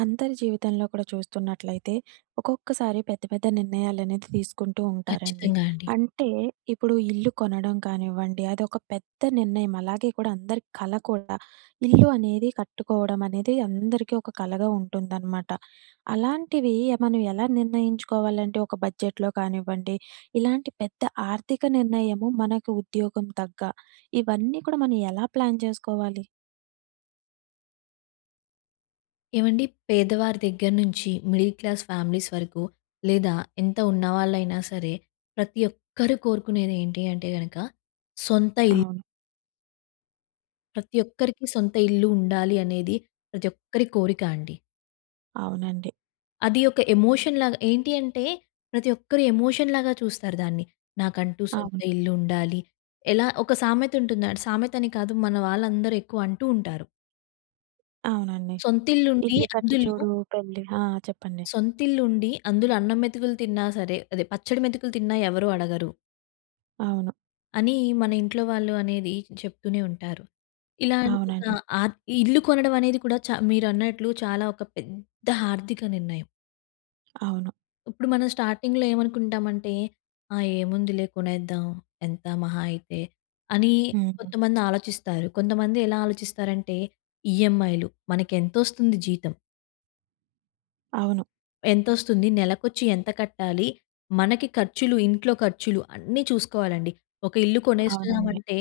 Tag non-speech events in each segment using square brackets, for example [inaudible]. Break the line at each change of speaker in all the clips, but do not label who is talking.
అందరి జీవితంలో కూడా చూస్తున్నట్లయితే, ఒక్కొక్కసారి పెద్ద పెద్ద నిర్ణయాలనేది తీసుకుంటూ ఉంటారండి.
ఖచ్చితంగా అండి.
అంటే ఇప్పుడు ఇల్లు కొనడం కానివ్వండి, అదొక పెద్ద నిర్ణయం. అలాగే కూడా అందరి కల కూడా. ఇల్లు అనేది కట్టుకోవడం అనేది అందరికీ ఒక కలగా ఉంటుందనమాట. అలాంటివి మనం ఎలా నిర్ణయించుకోవాలంటే ఒక బడ్జెట్‌లో కానివ్వండి, ఇలాంటి పెద్ద ఆర్థిక నిర్ణయము మనకు ఉద్యోగం తగ్గ, ఇవన్నీ కూడా మనం ఎలా ప్లాన్ చేసుకోవాలి?
ఏవండి, పేదవారి దగ్గర నుంచి మిడిల్ క్లాస్ ఫ్యామిలీస్ వరకు, లేదా ఎంత ఉన్నవాళ్ళైనా సరే, ప్రతి ఒక్కరు కోరుకునేది ఏంటి అంటే గనక సొంత ఇల్లు.
అవును.
ప్రతి ఒక్కరికి సొంత ఇల్లు ఉండాలి అనేది ప్రతి ఒక్కరి కోరిక అండి.
అవునండి.
అది ఒక ఎమోషన్ లాగా ఏంటి అంటే, ప్రతి ఒక్కరు ఎమోషన్ లాగా చూస్తారు దాన్ని. నాకంటూ సొంత
అవును.
ఇల్లు ఉండాలి. ఎలా ఒక సామెత ఉంటుంది. సామెత అని కాదు, మన వాళ్ళందరూ ఎక్కువ అంటూ ఉంటారు.
అవునండి.
సొంతిల్లుండి
ఇల్లు కట్టి
అందులో
చూడు పెళ్లి. ఆ! చెప్పండి.
సొంతిల్లుండి అందులో అన్నం మెతుకులు తిన్నా సరే, అదే పచ్చడి మెతుకులు తిన్నా ఎవరు అడగరు
అవును.
అని మన ఇంట్లో వాళ్ళు అనేది చెప్తూనే ఉంటారు. ఇలా ఒక
అవునండి.
ఆహ్, ఇల్లు కొనడం అనేది కూడా మీరన్నట్లు చాలా ఒక పెద్ద ఆర్థిక నిర్ణయం.
అవును.
ఇప్పుడు మనం స్టార్టింగ్‌లో ఏమనుకుంటామంటే, ఆ! ఏముందిలే, కొనేద్దాం. ఎంత మహా అయితే అని
హ్మ్.
కొంతమంది ఆలోచిస్తారు. కొంతమంది ఎలా ఆలోచిస్తారంటే, ఈఎంఐలు మనకెంతొస్తుంది, జీతం
అవును.
ఎంతొస్తుంది, నెలకొచ్చి ఎంత కట్టాలి, మనకి ఖర్చులు, ఇంట్లో ఖర్చులు అన్నీ చూసుకోవాలండి. ఒక ఇల్లు
అవునండి.
కొనేస్తున్నామంటే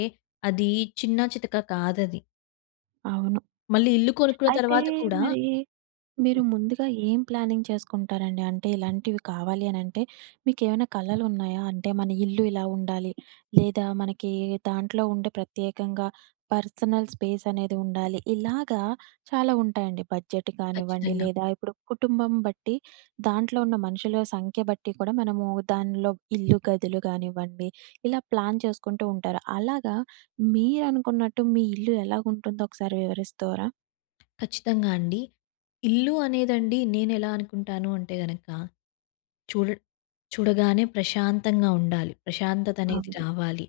అది చిన్నా చితక కాదది.
అవును.
మళ్ళీ ఇల్లు కొనుక్కున్న
అయితే
తర్వాత కూడా
మరి మీరు ముందుగా ఏం ప్లానింగ్ చేసుకుంటారండి? అంటే ఇలాంటివి కావాలి అనంటే మీకేమైనా కలలున్నాయా? అంటే మన ఇల్లు ఇలా ఉండాలి, లేదా మనకి దాంట్లో ఉండే ప్రత్యేకంగా పర్సనల్ స్పేస్ అనేది ఉండాలి. ఇలాగా చాలా ఉంటాయండి. బడ్జెట్ కానివ్వండి,
ఖచ్చితంగా.
లేదా ఇప్పుడు కుటుంబం బట్టి దాంట్లో ఉన్న మనుషుల సంఖ్య బట్టి కూడా మనము దానిలో ఇల్లు, గదులు కానివ్వండి ఇలా ప్లాన్ చేసుకుంటూ ఉంటారు. అలాగా మీరనుకున్నట్టు మీ ఇల్లు ఎలాగుంటుందో ఒకసారి వివరిస్తారా?
ఖచ్చితంగా అండి. ఇల్లు అనేదండి, నేనెలా అనుకుంటాను అంటే గనక, చూడ చూడగానే ప్రశాంతంగా ఉండాలి. ప్రశాంతత అనేది
అవును.
రావాలి.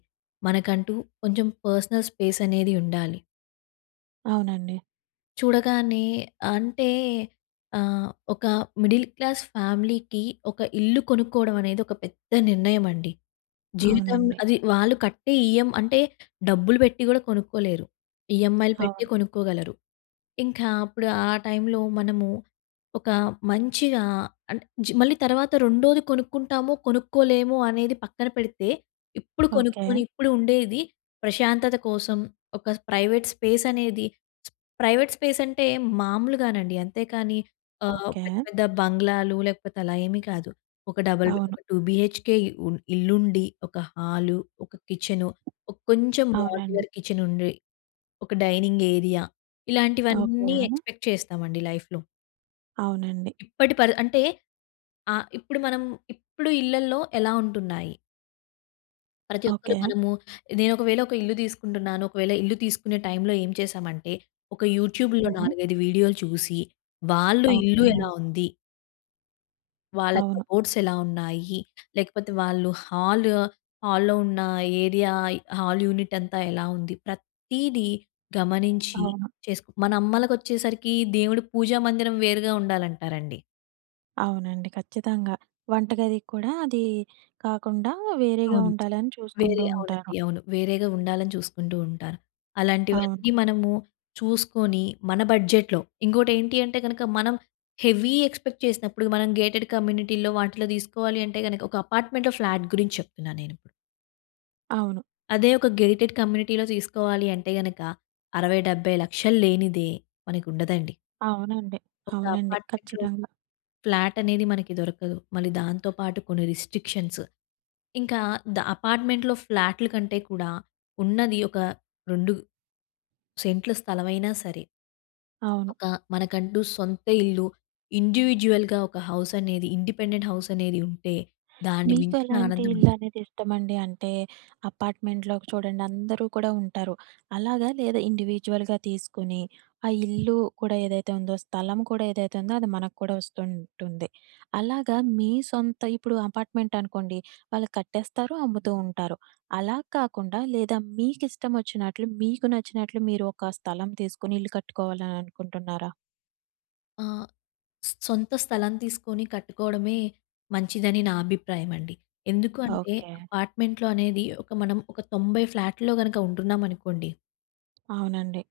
మనకంటూ కొంచెం పర్సనల్ స్పేస్ అనేది ఉండాలి.
అవునండి.
చూడగానే అంటే ఆహ్, ఒక మిడిల్ క్లాస్ ఫ్యామిలీకి ఒక ఇల్లు కొనుక్కోవడం అనేది ఒక పెద్ద నిర్ణయం అండి. జీవితం
అవునండి.
అది, వాళ్ళు కట్టే ఈఎం అంటే డబ్బులు పెట్టి కూడా కొనుక్కోలేరు. ఈఎంఐలు పెట్టి
అవును.
కొనుక్కోగలరు. ఇంకా అప్పుడు ఆ టైంలో మనము ఒక మంచిగా అంటే, మళ్ళీ తర్వాత రెండోది కొనుక్కుంటామో కొనుక్కోలేమో అనేది పక్కన పెడితే, ఇప్పుడు
ఓకే.
కొనుక్కొని ఇప్పుడు ఉండేది ప్రశాంతత కోసం, ఒక ప్రైవేట్ స్పేస్ అనేది. ప్రైవేట్ స్పేస్ అంటే మామూలుగానండి. అంతేకానీ
ఓకే.
పెద్ద పెద్ద బంగ్లాలు లేకపోతే అలా ఏమీ కాదు. ఒక డబుల్ బె ఒక
అవును.
2 బీహెచ్‌కే ఇల్లుండి, ఒక హాలు, ఒక కిచెను, ఒక కొంచెం
అవునండి.
మోడ్యులర్ కిచెనుండి, ఒక డైనింగ్ ఏరియా,
ఓకే.
ఇలాంటివన్నీ ఎక్స్‌పెక్ట్ చేస్తామండి లైఫ్‌లో.
అవునండి.
ఇప్పటి పరి అంటే ఇప్పుడు మనం, ఇప్పుడు ఇళ్లల్లో ఎలా ఉంటున్నాయి? ప్రతి ఒక్కరు
ఓకే.
మనము, నేను ఒకవేళ ఒక ఇల్లు తీసుకుంటున్నాను. ఒకవేళ ఇల్లు తీసుకునే టైంలో ఏం చేశామంటే, ఒక యూట్యూబ్‌లో
హుహు.
4, 5 వీడియోలు చూసి, వాళ్ళు
ఓకే.
ఇల్లు ఎలా ఉంది, వాళ్ళ
అవును.
కబోర్డ్స్ ఎలా ఉన్నాయి, లేకపోతే వాళ్ళు హాల్‌లో ఉన్న ఏరియా, హాల్ యూనిట్ అంతా ఎలా ఉంది, ప్రతీది గమనించి
అవును.
చేసుకు, మన అమ్మలకొచ్చేసరికి దేవుడి పూజా మందిరం వేరుగా ఉండాలంటారండి.
అవునండి. ఖచ్చితంగా. వంటగది కూడా అది కాకుండా వేరేగా
అవును.
ఉండాలని
వేరే,
చూసుకుంటూ
అవునండి.
ఉంటారు.
అవును. వేరేగా ఉండాలని చూసుకుంటూ ఉంటారు.
అవును.
అలాంటివన్నీ మనము చూసుకొని మన బడ్జెట్‌లో. ఇంకోటేంటి అంటే గనక, మనం హెవీ ఎక్స్‌పెక్ట్ చేసినప్పుడు మనం గేటెడ్ కమ్యూనిటీలో వాటిలో తీసుకోవాలి అంటే గనక, ఒక అపార్ట్మెంట్‌లో ఫ్లాట్ గురించి చెప్తున్నా నేనిప్పుడు.
అవును.
అదే ఒక గేటెడ్ కమ్యూనిటీలో తీసుకోవాలి అంటే గనక 60, 70 లక్షలు లేనిదే మనకుండదండి.
అవునండి.
ఒక
అవునండి.
అపార్ట్మెంట్‌లో
ఖచ్చితంగా.
ఫ్లాట్ అనేది మనకి దొరకదు. మళ్ళీ దాంతో పాటు కొన్ని రిస్ట్రిక్షన్స్. ఇంకా అపార్ట్‌మెంట్‌లో ఫ్లాట్‌ల కంటే కూడా ఉన్నది ఒక 2 సెంట్ల స్థలమైనా సరే,
అవును.
ఒక మనకంటూ సొంత ఇల్లు, ఇండివిడ్యుయల్‌గా ఒక హౌస్ అనేది, ఇండిపెండెంట్ హౌస్ అనేది ఉంటే దాన్ని
మీకు
మించిన
ఎలాంటి
ఆనందం ఉండదు.
ఇల్లు అనేది ఇష్టమండి? అంటే అపార్ట్‌మెంట్‌లో చూడండి అందరూ కూడా ఉంటారు. అలాగా? లేదా ఇండివిడ్యువల్‌గా తీసుకొని, ఆ ఇల్లు కూడా ఏదైతే ఉందో, స్థలం కూడా ఏదైతే ఉందో అది మనకు కూడా వస్తుంటుంది. అలాగా మీ సొంత ఇప్పుడు అపార్ట్‌మెంట్ అనుకోండి, వాళ్ళు కట్టేస్తారు, అమ్ముతూ ఉంటారు. అలా కాకుండా లేదా మీకిష్టం వచ్చినట్లు, మీకు నచ్చినట్లు మీరు ఒక స్థలం తీసుకొని ఇల్లు కట్టుకోవాలని అనుకుంటున్నారా?
ఆహ్, సొంత స్థలం తీసుకొని కట్టుకోవడమే మంచిదని నా అభిప్రాయం అండి. ఎందుకు అంటే,
ఓకే.
అపార్ట్‌మెంట్‌లో అనేది ఒక మనం ఒక 90 ఫ్లాట్‌లో గనక ఉంటున్నామనుకోండి,
అవునండి.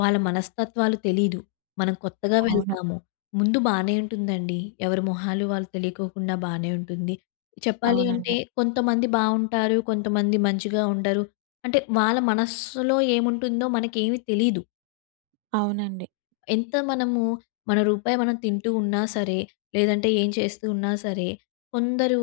వాళ్ళ మనస్తత్వాలు తెలీదు. మనం కొత్తగా
అవును.
వెళ్తాము. ముందు బానే ఉంటుందండి. ఎవరి మొహాలు వాళ్ళు తెలియకోకుండా బానే ఉంటుంది. చెప్పాలి అంటే,
అవునండి.
కొంతమంది బావుంటారు, కొంతమంది మంచిగా ఉండరు. అంటే వాళ్ళ మనస్సులో ఏముంటుందో మనకేమి తెలీదు.
అవునండి.
ఎంత మనము మన రూపాయి మనం తింటూ ఉన్నా సరే, లేదంటే ఏం చేస్తూ ఉన్నా సరే, కొందరు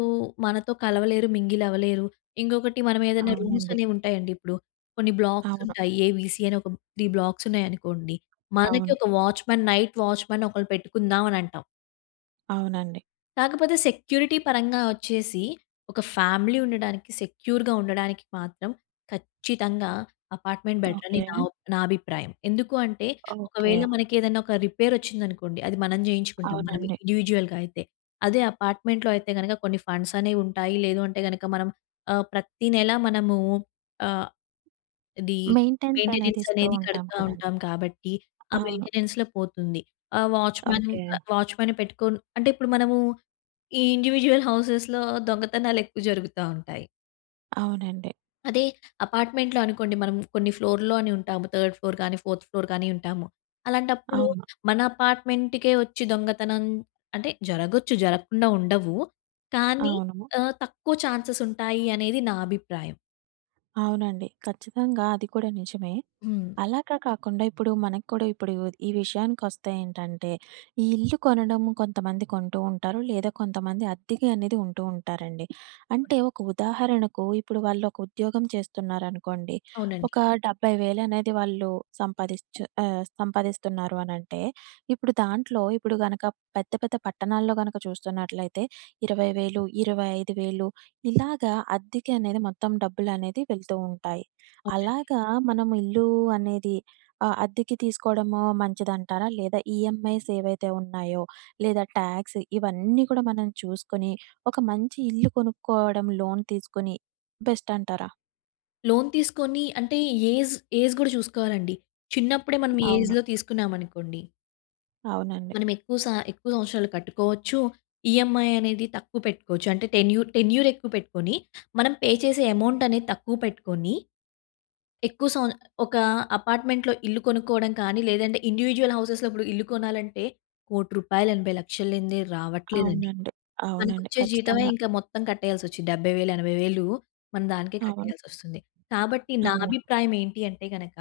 మనతో కలవలేరు, మింగిల్ అవ్వలేరు. ఇంకొకటి, మనం ఏదైనా రూమ్స్
అవునండి.
అనేవి ఉంటాయండి ఇప్పుడు. కొన్ని బ్లాక్స్
అవును.
ఉంటాయి. ఏబీసీ అని ఒక 3 బ్లాక్స్ ఉన్నాయనుకోండి. మనకి
అవును.
ఒక వాచ్‌మెన్, నైట్ వాచ్‌మెన్ ఒకళ్ళు పెట్టుకుందాం అని అంటాం.
అవునండి.
కాకపోతే సెక్యూరిటీ పరంగా వచ్చేసి, ఒక ఫ్యామిలీ ఉండడానికి, సెక్యూర్‌గా ఉండడానికి మాత్రం ఖచ్చితంగా అపార్ట్‌మెంట్ బెటరని
ఓకే.
నా అభిప్రాయం. ఎందుకు అంటే,
ఓకే.
ఒకవేళ మనకేదైనా ఒక రిపేరొచ్చిందనుకోండి, అది మనం జేయించుకుంటాం, మనం
అవునండి.
ఇండివిడ్యుయల్‌గా అయితే. అదే అపార్ట్‌మెంట్‌లో అయితే గనక కొన్ని ఫండ్స్ అనేవుంటాయి. లేదు అంటే గనక మనం ప్రతి నెల మనము ఆహ్, ఇది
మెయింటెన్స్ అనేది
మెయింటెనెన్స్
ఇస్తూ
అనేది
ఉంటాం
కడతా
కదండీ.
ఉంటాం కాబట్టి, ఆ
అవును.
మెయింటెనెన్స్‌లో పోతుంది. ఆ
ఓకే.
వాచ్‌మ్యాన్‌ని పెట్టుకొని అంటే, ఇప్పుడు మనము ఈ ఇండివిడ్యువల్ హౌసెస్‌లో దొంగతనాలెక్కువ జరుగుతా ఉంటాయి.
అవునండి.
అదే అపార్ట్మెంట్‌లో అనుకోండి, మనం కొన్ని ఫ్లోర్‌లో అని ఉంటాము. థర్డ్ ఫ్లోర్ గానీ, ఫోర్త్ ఫ్లోర్ గానీ ఉంటాము. అలాంటప్పుడు
అవును.
మన అపార్ట్మెంట్‌కే వచ్చి దొంగతనం అంటే జరగొచ్చు, జరగకుండా ఉండవు. కానీ
అవును.
తక్కువ ఛాన్సెస్ ఉంటాయి అనేది నా అభిప్రాయం.
అవునండి. ఖచ్చితంగా అది కూడా నిజమే.
హ్మ్.
అలాగా కాకుండా ఇప్పుడు మనకు కూడా ఇప్పుడు ఈ విషయానికొస్తే ఏంటంటే, ఈ ఇల్లు కొనడం కొంతమంది కొంటూ ఉంటారు. లేదా కొంతమంది అద్దెకి అనేది ఉంటూ ఉంటారండి. అంటే ఒక ఉదాహరణకు ఇప్పుడు వాళ్ళు ఒక ఉద్యోగం చేస్తున్నారనుకోండి.
అవునండి.
ఒక 70,000 అనేది వాళ్ళు సంపాదిస్తున్నారు అనంటే, ఇప్పుడు దాంట్లో ఇప్పుడు గనక పెద్ద పెద్ద పట్టణాల్లో గనక చూస్తున్నట్లయితే 20,000, 25,000 ఇలాగా అద్దెకి అనేది మొత్తం డబ్బులనేది వెళ్తూ ఉంటాయి.
అవునండి.
అలాగా మనం ఇల్లు అనేది అద్దెకి తీసుకోవడము మంచిదంటారా? లేదా ఈఎంఐస్ ఏవైతే ఉన్నాయో, లేదా ట్యాక్స్ ఇవన్నీ కూడా మనం చూసుకొని, ఒక మంచి ఇల్లు కొనుక్కోవడం లోన్ తీసుకొని బెస్ట్ అంటారా?
లోన్ తీసుకొని అంటే ఏజ్, ఏజ్ గూడా చూసుకోవాలండి. చిన్నప్పుడే మనం
అవును.
ఏజ్‌లో తీసుకున్నామనుకోండి,
అవునండి.
మనం ఎక్కువ సంవత్సరాలు కట్టుకోవచ్చు. ఈఎంఐ అనేది తక్కువ పెట్టుకోవచ్చు. అంటే టెన్యూర్ టెన్యూర్ ఎక్కువ పెట్టుకొని, మనం పే చేసే అమౌంట్ అనేది తక్కువ పెట్టుకొని, ఎక్కువ సం ఒక అపార్ట్మెంట్‌లో ఇల్లు కొనుక్కోవడం కానీ, లేదంటే ఇండివిడ్యువల్ హౌసెస్‌లో ఇప్పుడు ఇల్లు కొనాలంటే రూ. 1,80,00,000 80,00,000 లేనిదే రావట్లేదండి.
అవునండి. అవునండి.
మనకొచ్చే జీతమే
ఖచ్చితంగా.
ఇంకా మొత్తం కట్టేయాల్సొచ్చింది. 70,000, 80,000 మనం దానికే
అవును.
కట్టేయాల్సొస్తుంది. కాబట్టి నా
అవును.
అభిప్రాయం ఏంటి అంటే గనక,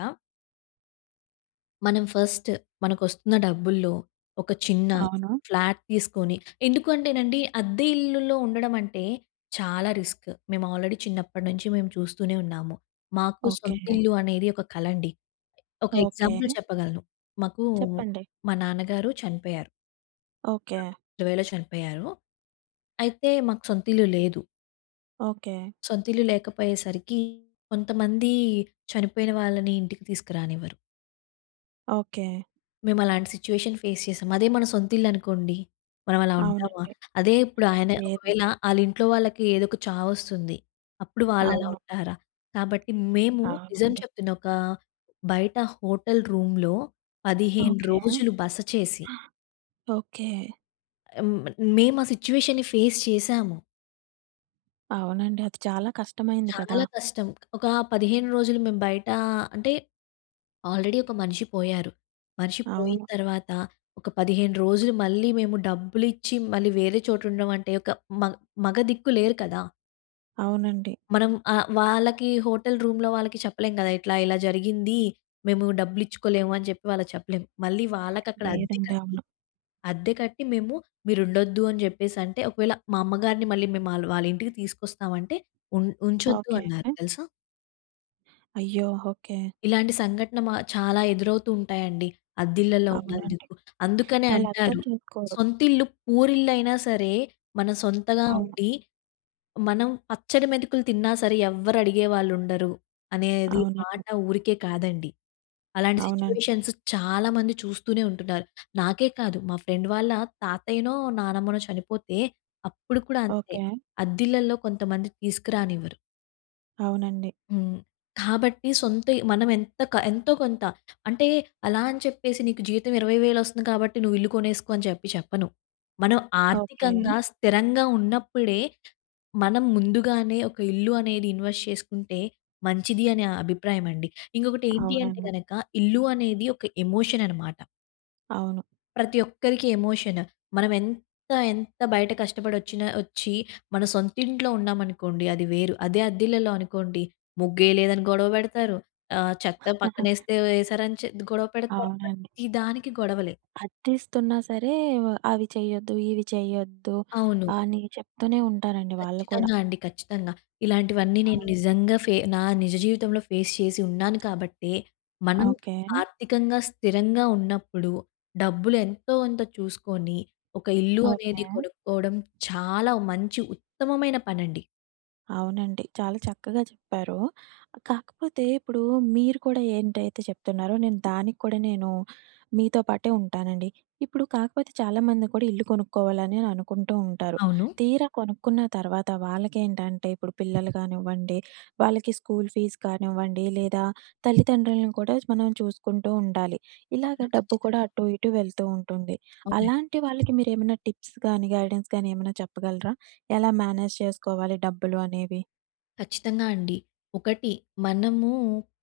మనం ఫస్ట్ మనకొస్తున్న డబ్బుల్లో ఒక చిన్న
అవును.
ఫ్లాట్ తీసుకొని. ఎందుకంటేనండి, అద్దె ఇల్లుల్లో ఉండడం అంటే చాలా రిస్క్. మేము ఆల్రెడీ చిన్నప్పటి నుంచి మేము చూస్తూనే ఉన్నాము. మాకు
ఓకే.
సొంత ఇల్లు అనేది ఒక కల అండి. ఒక
ఓకే.
ఎగ్జాంపుల్ చెప్పగలను. మాకు
చెప్పండి.
మా నాన్నగారు చనిపోయారు.
ఓకే.
2020లో చనిపోయారు. అయితే మాకు సొంత ఇల్లు లేదు.
ఓకే.
సొంత ఇల్లు లేకపోయేసరికి కొంతమంది చనిపోయిన వాళ్ళని ఇంటికి తీసుకురానివ్వరు.
ఓకే.
మేమలాంటి సిట్యుయేషన్ ఫేస్ చేసాం. అదే మన సొంత ఇల్లనుకోండి, మనం అలా ఉంటామా?
అవునండి.
అదే ఇప్పుడు ఆయన ఒకవేళ,
లేదండి.
ఆళ్ళింట్లో వాళ్ళకి ఏదో ఒక చావొస్తుంది. అప్పుడు వాళ్ళలా
అవును.
ఉంటారా? కాబట్టి మేము నిజం
అవునండి.
చెప్తున్నా, ఒక బయట హోటల్ రూమ్‌లో 15
ఓకే.
రోజులు బస చేసి.
ఓకే.
హ్మ్. మేము ఆ సిట్యుయేషన్‌ని ఫేస్ చేసాము.
అవునండి. అది చాలా కష్టమైంది కదా!
చాలా కష్టం. ఒక 15 రోజులు మేము బయట. అంటే ఆల్రెడీ ఒక మనిషి పోయారు. మనిషి పోయిన
అవును.
తర్వాత ఒక 15 రోజులు మళ్ళీ మేము డబ్బులిచ్చి మళ్ళీ వేరే చోట ఉండడం అంటే ఒక, మ మగ దిక్కు లేరు కదా!
అవునండి.
మనం వాళ్ళకి హోటల్ రూమ్‌లో వాళ్ళకి చెప్పలేం కదా! ఇలా జరిగింది. మేము డబ్బులిచ్చుకోలేము అని చెప్పి వాళ్ళకి చెప్పలేం. మళ్ళీ వాళ్ళకక్కడ అద్దె
లేదండి.
కట్టి,
అవును.
అద్దె కట్టి మేము మీరుండొద్దు అని చెప్పేసంటే, ఒకవేళ మా అమ్మగారిని మళ్ళీ మేము వాళ్ళ ఇంటికి తీసుకొస్తామంటే ఉంచొద్దు
ఓకే.
అన్నారు తెలుసా?
అయ్యో! ఓకే.
ఇలాంటి సంఘటన మా చాలా ఎదురవుతూ ఉంటాయండి, అద్దిళ్ళలో
అవునండి.
ఉన్నందుకు. అందుకనే
వాళ్ళు అర్థం
అంటారు,
చేసుకోరు.
సొంతిల్లు పూరిల్లయినా సరే, మనం సొంతగా
అవును.
ఉండి, మనం పచ్చడి మెతుకులు తిన్నా సరే ఎవ్వరు అడిగేవాళ్ళుండరు అనేది
అవునండి.
మాట ఊరికే కాదండి. అలాంటి
అవునండి.
సిట్యుయేషన్స్ చాలామంది చూస్తూనే ఉంటున్నారు. నాకే కాదు, మా ఫ్రెండ్ వాళ్ళ తాతయ్యనో, నానమ్మనో చనిపోతే అప్పుడు కూడా అంతే.
ఓకే.
అద్దిళ్ళలో కొంతమంది తీసుకురానివ్వరు.
అవునండి.
హ్మ్. కాబట్టి సొంతయి మనం ఎంతో కొంత అంటే. అలా అని చెప్పేసి నీకు జీతం 20,000 వస్తుంది కాబట్టి నువ్వు ఇల్లు కొనేసుకో అని చెప్పి చెప్పను. మనం
ఓకే.
ఆర్థికంగా స్థిరంగా ఉన్నప్పుడే మనం ముందుగానే ఒక ఇల్లు అనేది ఇన్వెస్ట్ చేసుకుంటే మంచిది అనే అభిప్రాయం అండి. ఇంకొకటి ఏంటి అంటే
అవునండి.
గనక, ఇల్లు అనేది ఒక ఎమోషన్ అనమాట.
అవును.
ప్రతి ఒక్కరికి ఎమోషన్. మనం ఎంత ఎంత బయట కష్టపడి వచ్చి మన సొంతింట్లో ఉన్నామనుకోండి, అది వేరు. అదే అద్దిల్లలో అనుకోండి, ముగ్గేయలేదని గొడవ పెడతారు. చెత్త
[laughs]
పక్కనేస్తే ఏసారని గొడవ పెడతారు.
అవునండి.
ప్రతి దానికి గొడవలే.
అద్దిస్తున్నా సరే అవి చెయ్యొద్దు, ఇవి చెయ్యొద్దు
అవును.
అని చెప్తూనే ఉంటారండి వాళ్ళు కూడా.
ఖచ్చితంగా అండి. ఖచ్చితంగా. ఇలాంటివన్నీ నేను
అవును.
నిజంగా నా నిజ జీవితంలో ఫేస్ చేసి ఉన్నాను కాబట్టే, మనం
ఓకే.
ఆర్థికంగా స్థిరంగా ఉన్నప్పుడు డబ్బులు ఎంతో కొంత చూసుకొని, ఒక ఇల్లు
ఓకే.
అనేది కొనుక్కోవడం చాలా మంచి ఉత్తమమైన పనండి.
అవునండి. చాలా చక్కగా చెప్పారు. కాకపోతే ఇప్పుడు మీరు కూడా ఏంటైతే చెప్తున్నారో నేను దానికి కూడా నేను మీతో పాటే ఉంటానండి. ఇప్పుడు కాకపోతే చాలామంది కూడా ఇల్లు కొనుక్కోవాలని అని అనుకుంటూ ఉంటారు.
అవును.
తీరా కొనుక్కున్న తర్వాత వాళ్ళకేంటంటే ఇప్పుడు పిల్లలు కానివ్వండి, వాళ్ళకి స్కూల్ ఫీజ్ కానివ్వండి, లేదా తల్లిదండ్రులను కూడా మనం చూసుకుంటూ ఉండాలి. ఇలాగ
అవును.
డబ్బు కూడా
ఖచ్చితంగా.
అటు ఇటు వెళ్తూ ఉంటుంది.
అవునండి.
అలాంటి వాళ్ళకి మీరేమైనా టిప్స్ గాని, గైడెన్స్ గాని ఏమైనా చెప్పగలరా? ఎలా మేనేజ్ చేసుకోవాలి డబ్బులు అనేవి?
ఖచ్చితంగా అండి. ఒకటి మనము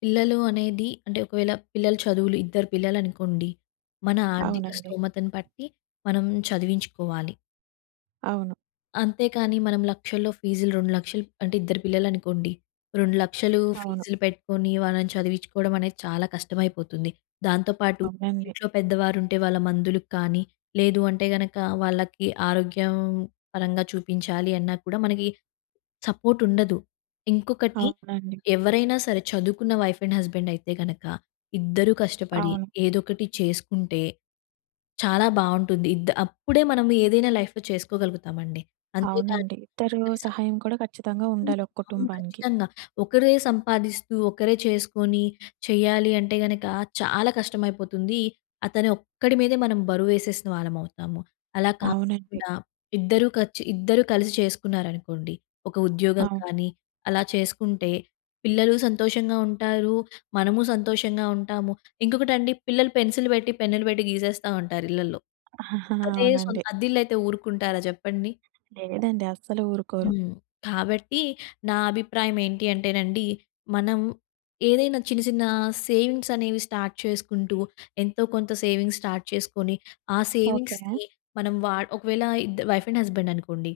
పిల్లలు అనేది అంటే, ఒకవేళ పిల్లల చదువులు ఇద్దరు పిల్లలనుకోండి, మన ఆర్థిక
అవునండి.
స్తోమతను బట్టి మనం చదివించుకోవాలి.
అవును.
అంతేకానీ మనం లక్షల్లో ఫీజులు 2,00,000 అంటే ఇద్దరు పిల్లలనుకోండి, 2,00,000
అవును.
ఫీజులు పెట్టుకొని వాళ్ళని చదివించుకోవడం అనేది చాలా కష్టమైపోతుంది. దాంతో పాటు
అవునండి.
ఇంట్లో పెద్దవారుంటే వాళ్ళ మందులకు కానీ, లేదు అంటే గనక వాళ్ళకి ఆరోగ్యం పరంగా చూపించాలి అన్నా కూడా మనకి సపోర్ట్ ఉండదు. ఇంకొకటి,
అవునండి.
ఎవరైనా సరే చదువుకున్న వైఫ్ అండ్ హస్బెండ్ అయితే గనక, ఇద్దరూ కష్టపడి
అవును.
ఏదోకటి చేసుకుంటే చాలా బావుంటుంది. అప్పుడే మనం ఏదైనా లైఫ్‌లో చేసుకోగలుగుతామండి. అంతేగాని
అవునండి. ఇద్దరు
ఇద్దరి సం
సహాయం కూడా ఖచ్చితంగా
హ్మ్.
ఉండాలి ఒక
అవును.
కుటుంబానికి.
ఖచ్చితంగా. ఒకరే సంపాదిస్తూ, ఒకరే చేసుకొని చెయ్యాలి అంటే గనక చాలా కష్టమైపోతుంది. అతని ఒక్కడి మీదే మనం బరువేసేసిన వాళ్ళమవుతాము. అలా
అవునండి.
కాకుండా ఇద్దరూ కలిసి చేసుకున్నారనుకోండి, ఒక ఉద్యోగం
అవును.
కానీ, అలా చేసుకుంటే పిల్లలు సంతోషంగా ఉంటారు. మనము సంతోషంగా ఉంటాము. ఇంకొకటండి, పిల్లలు పెన్సిల్ పెట్టి, పెన్నులు పెట్టి గీసేస్తా ఉంటారు ఇళ్లల్లో.
[laughs]
అదే
అవునండి.
అద్దిల్లయితే ఊరుకుంటారా చెప్పండి?
లేదండి అస్సలు ఊరుకోరు.
హ్మ్. కాబట్టి నా అభిప్రాయం ఏంటి అంటేనండి, మనం ఏదైనా చిన్న చిన్న సేవింగ్స్ అనేవి స్టార్ట్ చేసుకుంటూ, ఎంతో కొంత సేవింగ్స్ స్టార్ట్ చేసుకొని, ఆ
ఓకే.
సేవింగ్స్‌ని మనం ఒకవేళ వైఫ్ అండ్ హస్బెండ్ అనుకోండి.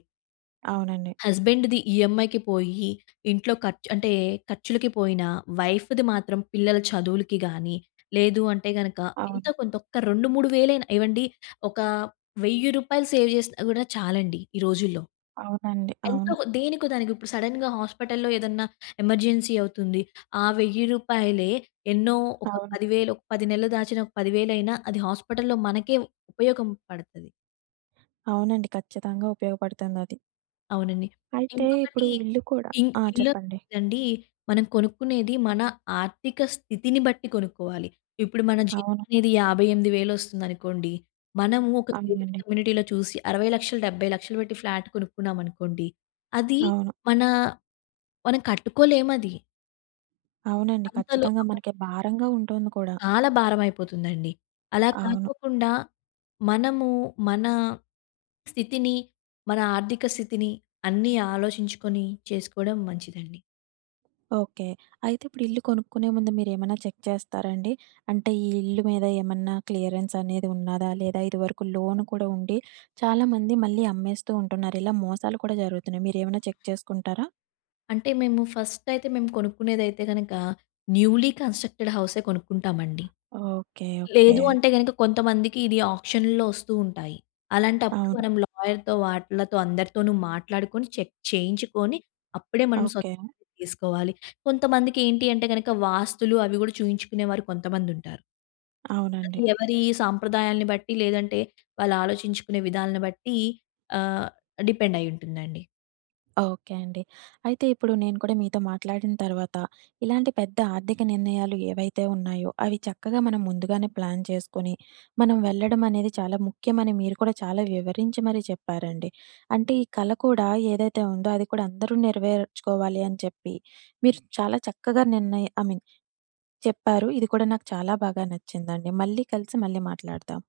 అవునండి.
హస్బెండ్‌ది ఈఎంఐకి పోయి, ఇంట్లో ఖర్చు అంటే ఖర్చులకి పోయినా, వైఫ్‌ది మాత్రం పిల్లల చదువులకి గానీ, లేదు అంటే గనక ఎంతో
అవును.
కొంత ఒక్క 2, 3 వేలైనా ఏవండీ, ఒక రూ. 1000 సేవ్ చేసినా గూడా చాలండి ఈ రోజుల్లో.
అవునండి.
ఎంతో
అవును.
దేనికో దానికి, ఇప్పుడు సడెన్‌గా హాస్పిటల్‌లో ఏదన్నా ఎమర్జెన్సీ అవుతుంది. ఆ రూ. 1000 ఎన్నో, ఒక
అవును.
10,000, ఒక 10 నెలలు దాచిన ఒక 10,000 అయినా అది హాస్పిటల్‌లో మనకే ఉపయోగం పడతది.
అవునండి. ఖచ్చితంగా ఉపయోగపడుతుందది.
అవునండి.
అయితే
ఇంకొకటి
ఇప్పుడు ఇల్లు కూడా ఆ!
ఇల్లు
చెప్పండి.
అండి, మనం కొనుక్కునేది మన ఆర్థిక స్థితిని బట్టి కొనుక్కోవాలి. ఇప్పుడు మన జీతం
అవును.
అనేది 58,000 వస్తుందనుకోండి. మనము ఒక గేటెడ్
అవునండి.
కమ్యూనిటీలో చూసి 60,00,000 70,00,000 పెట్టి ఫ్లాట్ కొనుక్కున్నామనుకోండి. అది
అవును.
మన, మనం కట్టుకోలేమది.
అవునండి.
అంతలో
ఖచ్చితంగా మనకి భారంగా ఉంటుంది కూడా.
చాలా భారమైపోతుందండి. అలా
అవును.
కాకోకుండా మనము మన స్థితిని, మన ఆర్థిక స్థితిని అన్నీ ఆలోచించుకొని చేసుకోవడం మంచిదండి.
ఓకే. అయితే ఇప్పుడు ఇల్లు కొనుక్కునే ముందు మీరేమన్నా చెక్ చేస్తారండి? అంటే ఈ ఇల్లు మీద ఏమన్నా క్లియరెన్స్ అనేది ఉన్నదా? లేదా ఇదివరకు లోన్ కూడా ఉండి చాలామంది మళ్ళీ అమ్మేస్తూ ఉంటున్నారు. ఇలా మోసాలు కూడా జరుగుతున్నాయి. మీరేమైనా చెక్ చేసుకుంటారా?
అంటే మేము ఫస్ట్ అయితే మేము కొనుక్కునేదైతే గనక న్యూలీ కన్‌స్ట్రక్టెడ్ హౌసే కొనుక్కుంటామండి.
ఓకే. ఓకే.
లేదు అంటే గనక కొంతమందికి ఇది ఆక్షన్‌లో ఒస్తూ ఉంటాయి. అలాంటప్పుడు
అవును.
మనం లాయర్‌తో వాటిలతో అందరితోనూ మాట్లాడుకొని చెక్ చేయించుకొని అప్పుడే మనం సొంత
ఓకే.
ఇల్లు తీసుకోవాలి. కొంతమందికి ఏంటి అంటే గనక వాస్తులు అవి గూడా చూయించుకునేవారు కొంతమందుంటారు. అది
అవునండి.
ఎవరి సాంప్రదాయాల్ని బట్టి, లేదంటే వాళ్ళు ఆలోచించుకునే విధాలను బట్టి ఆహ్, డిపెండ్ అయ్యుంటుందండి.
ఓకే అండి. అయితే ఇప్పుడు నేను కూడా మీతో మాట్లాడిన తర్వాత, ఇలాంటి పెద్ద ఆర్థిక నిర్ణయాలు ఏవైతే ఉన్నాయో, అవి చక్కగా మనం ముందుగానే ప్లాన్ చేసుకొని, మనం వెళ్ళడం అనేది చాలా ముఖ్యమని మీరు కూడా చాలా వివరించి మరీ చెప్పారండి. అంటే ఈ కల కూడా ఏదైతే ఉందో, అది కూడా అందరూ నెరవేర్చుకోవాలి అని చెప్పి, మీరు చాలా చక్కగా నిర్ణయ ఐ మీన్ చెప్పారు. ఇది కూడా నాకు చాలా బాగా నచ్చిందండి. మళ్ళీ కలిసి మళ్ళీ మాట్లాడదాం.